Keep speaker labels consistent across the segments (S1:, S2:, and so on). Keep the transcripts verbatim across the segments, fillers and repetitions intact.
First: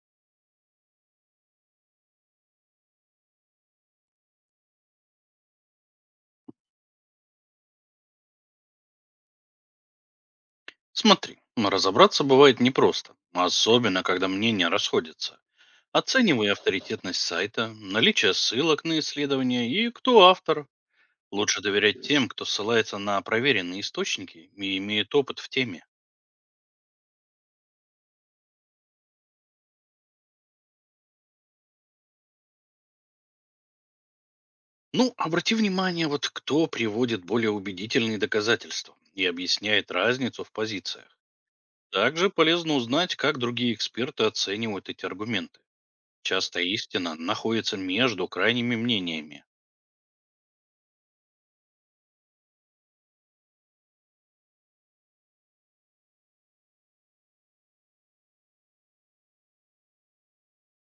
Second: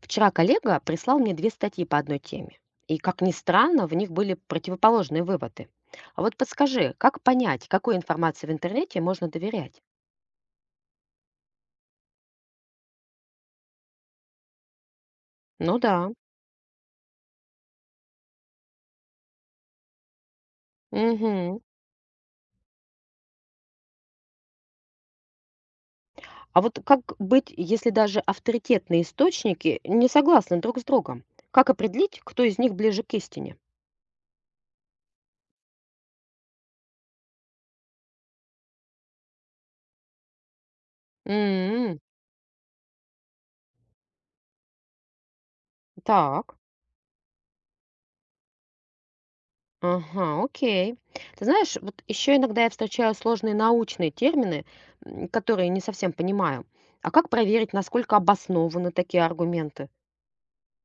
S1: Вчера коллега прислал мне две статьи по одной теме. И, как ни странно, в них были противоположные выводы. А вот подскажи, как понять, какой информации в интернете можно доверять?
S2: Смотри, но разобраться бывает непросто, особенно когда мнения расходятся.
S1: Ну да.
S2: Оценивай авторитетность сайта, наличие ссылок на исследования и кто автор. Лучше
S1: Мгм.
S2: доверять тем, кто ссылается на проверенные источники и имеет опыт в теме.
S1: А вот как быть, если даже авторитетные источники не согласны друг с другом? Как определить, кто из них ближе к истине?
S2: Ну, обрати внимание, вот кто приводит более убедительные доказательства и объясняет разницу в позициях.
S1: М,
S2: Также полезно узнать, как другие эксперты оценивают эти аргументы.
S1: Так.
S2: Часто истина находится между крайними мнениями.
S1: Ага, окей. Ты знаешь, вот еще иногда я встречаю сложные научные термины, м, которые не совсем понимаю. А как проверить, насколько обоснованы такие аргументы?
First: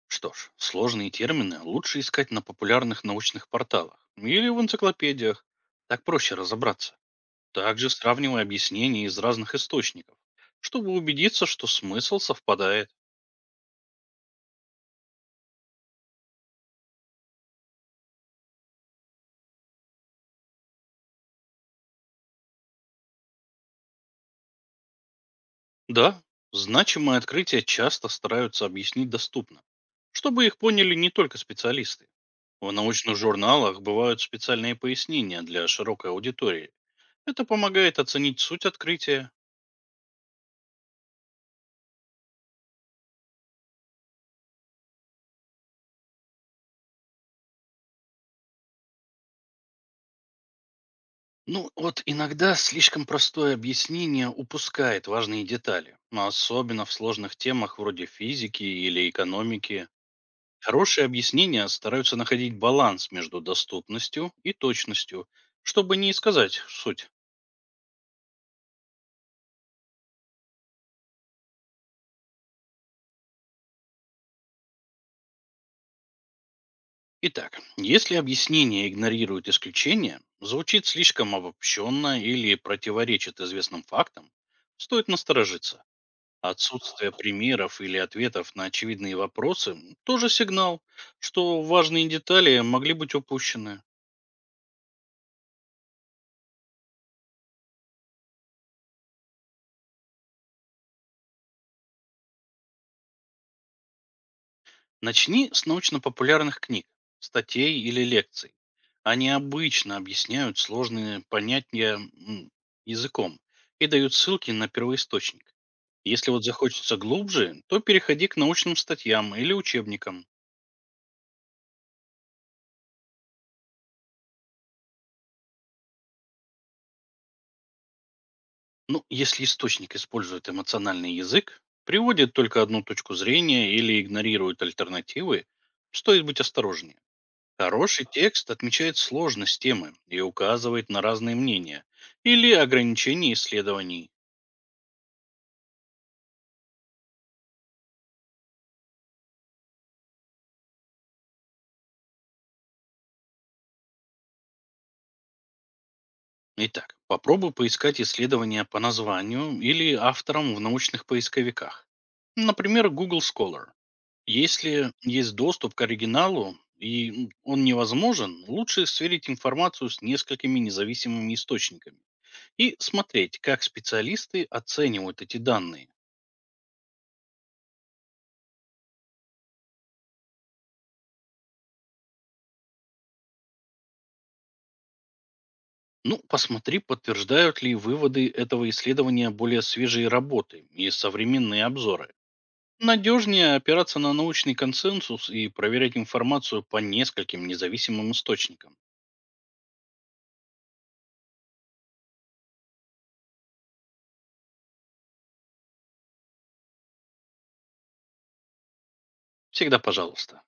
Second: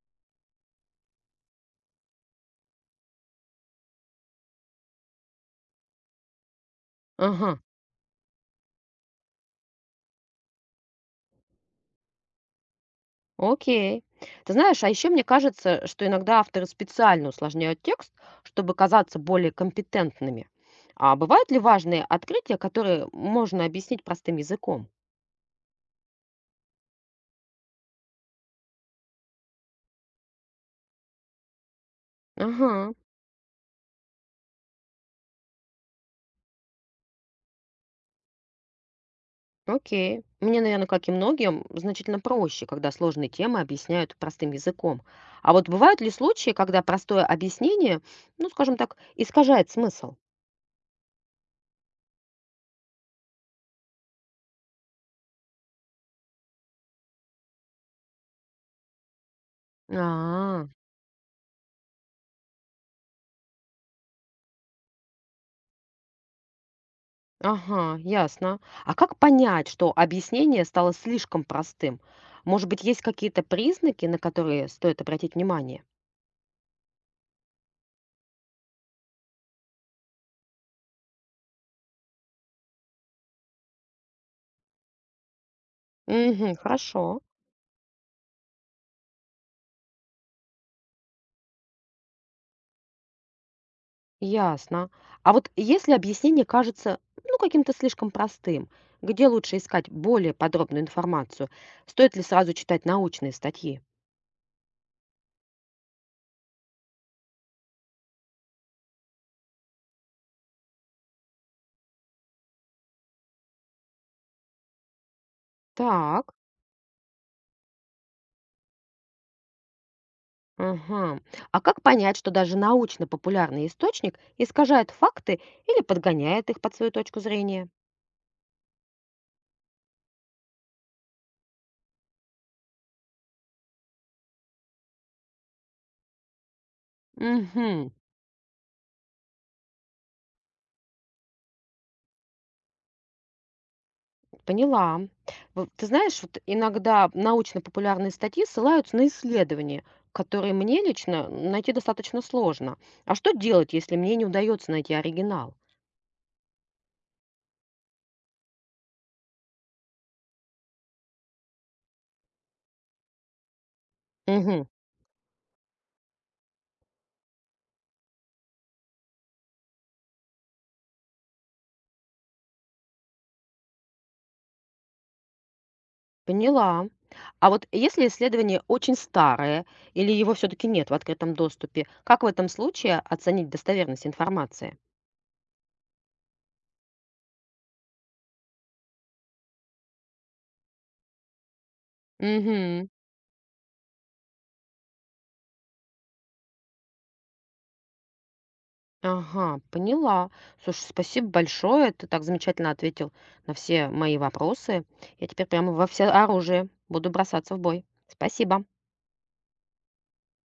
S2: Что ж, сложные термины лучше искать на популярных научных порталах или в энциклопедиях. Так проще разобраться.
S1: Ага,
S2: Также сравнивай объяснения из разных источников, чтобы убедиться, что смысл совпадает.
S1: окей. Ты знаешь, а еще мне кажется, что иногда авторы специально усложняют текст, чтобы казаться более компетентными. А бывают ли важные открытия, которые можно объяснить простым языком?
S2: Да, значимые открытия часто стараются объяснить доступно, чтобы их поняли не только специалисты. В
S1: Ага.
S2: научных журналах бывают специальные пояснения для широкой аудитории. Это помогает оценить суть открытия.
S1: Окей. Мне, наверное, как и многим, значительно проще, когда сложные темы объясняют простым языком. А вот бывают ли случаи, когда простое объяснение, ну, скажем так, искажает смысл?
S2: Ну, вот иногда слишком простое объяснение упускает важные детали, но особенно в сложных темах вроде физики или экономики.
S1: А,
S2: Хорошие объяснения стараются находить баланс между доступностью и точностью, чтобы не сказать суть.
S1: ага, ясно. А как понять, что объяснение стало слишком простым? Может быть, есть какие-то признаки, на которые стоит обратить внимание?
S2: Итак, если объяснение игнорирует исключения, звучит слишком обобщенно или противоречит известным фактам, стоит насторожиться.
S1: Угу,
S2: Отсутствие
S1: хорошо.
S2: примеров или ответов на очевидные вопросы – м, тоже сигнал, что важные детали могли быть упущены.
S1: Ясно. А вот если объяснение кажется, ну, каким-то слишком простым, где лучше искать более подробную информацию? Стоит ли сразу читать научные статьи?
S2: Начни с научно-популярных книг, статей или лекций. Они обычно объясняют сложные понятия м, языком и дают ссылки на первоисточник. Если
S1: Так.
S2: вот захочется глубже, то переходи к научным статьям или учебникам.
S1: Ага. А как понять, что даже научно-популярный источник искажает факты или подгоняет их под свою точку зрения?
S2: Ну, если источник использует эмоциональный язык, приводит только одну точку зрения или игнорирует альтернативы, стоит быть осторожнее.
S1: Угу.
S2: Хороший текст отмечает сложность темы и указывает на разные мнения или ограничения исследований.
S1: Поняла. В Ты знаешь, вот иногда научно-популярные статьи ссылаются на исследования, которые мне лично найти достаточно сложно. А что делать, если мне не удается найти оригинал?
S2: Итак, попробуй поискать исследования по названию или авторам в научных поисковиках. Например, Google Scholar.
S1: Мгм.
S2: Если есть доступ к оригиналу и м, он невозможен, лучше сверить информацию с несколькими независимыми источниками и смотреть, как специалисты оценивают эти данные.
S1: Поняла. А вот если исследование очень старое или его все-таки нет в открытом доступе, как в этом случае оценить достоверность информации?
S2: Ну, посмотри, подтверждают ли выводы этого исследования более свежие работы и современные обзоры.
S1: Мгм.
S2: Надежнее опираться на научный консенсус и проверять информацию по нескольким независимым источникам.
S1: Ага, поняла. Слушай, спасибо большое. Ты так замечательно ответил на все мои вопросы. Я теперь прямо во все оружие буду бросаться в бой. Спасибо.
S2: Всегда пожалуйста.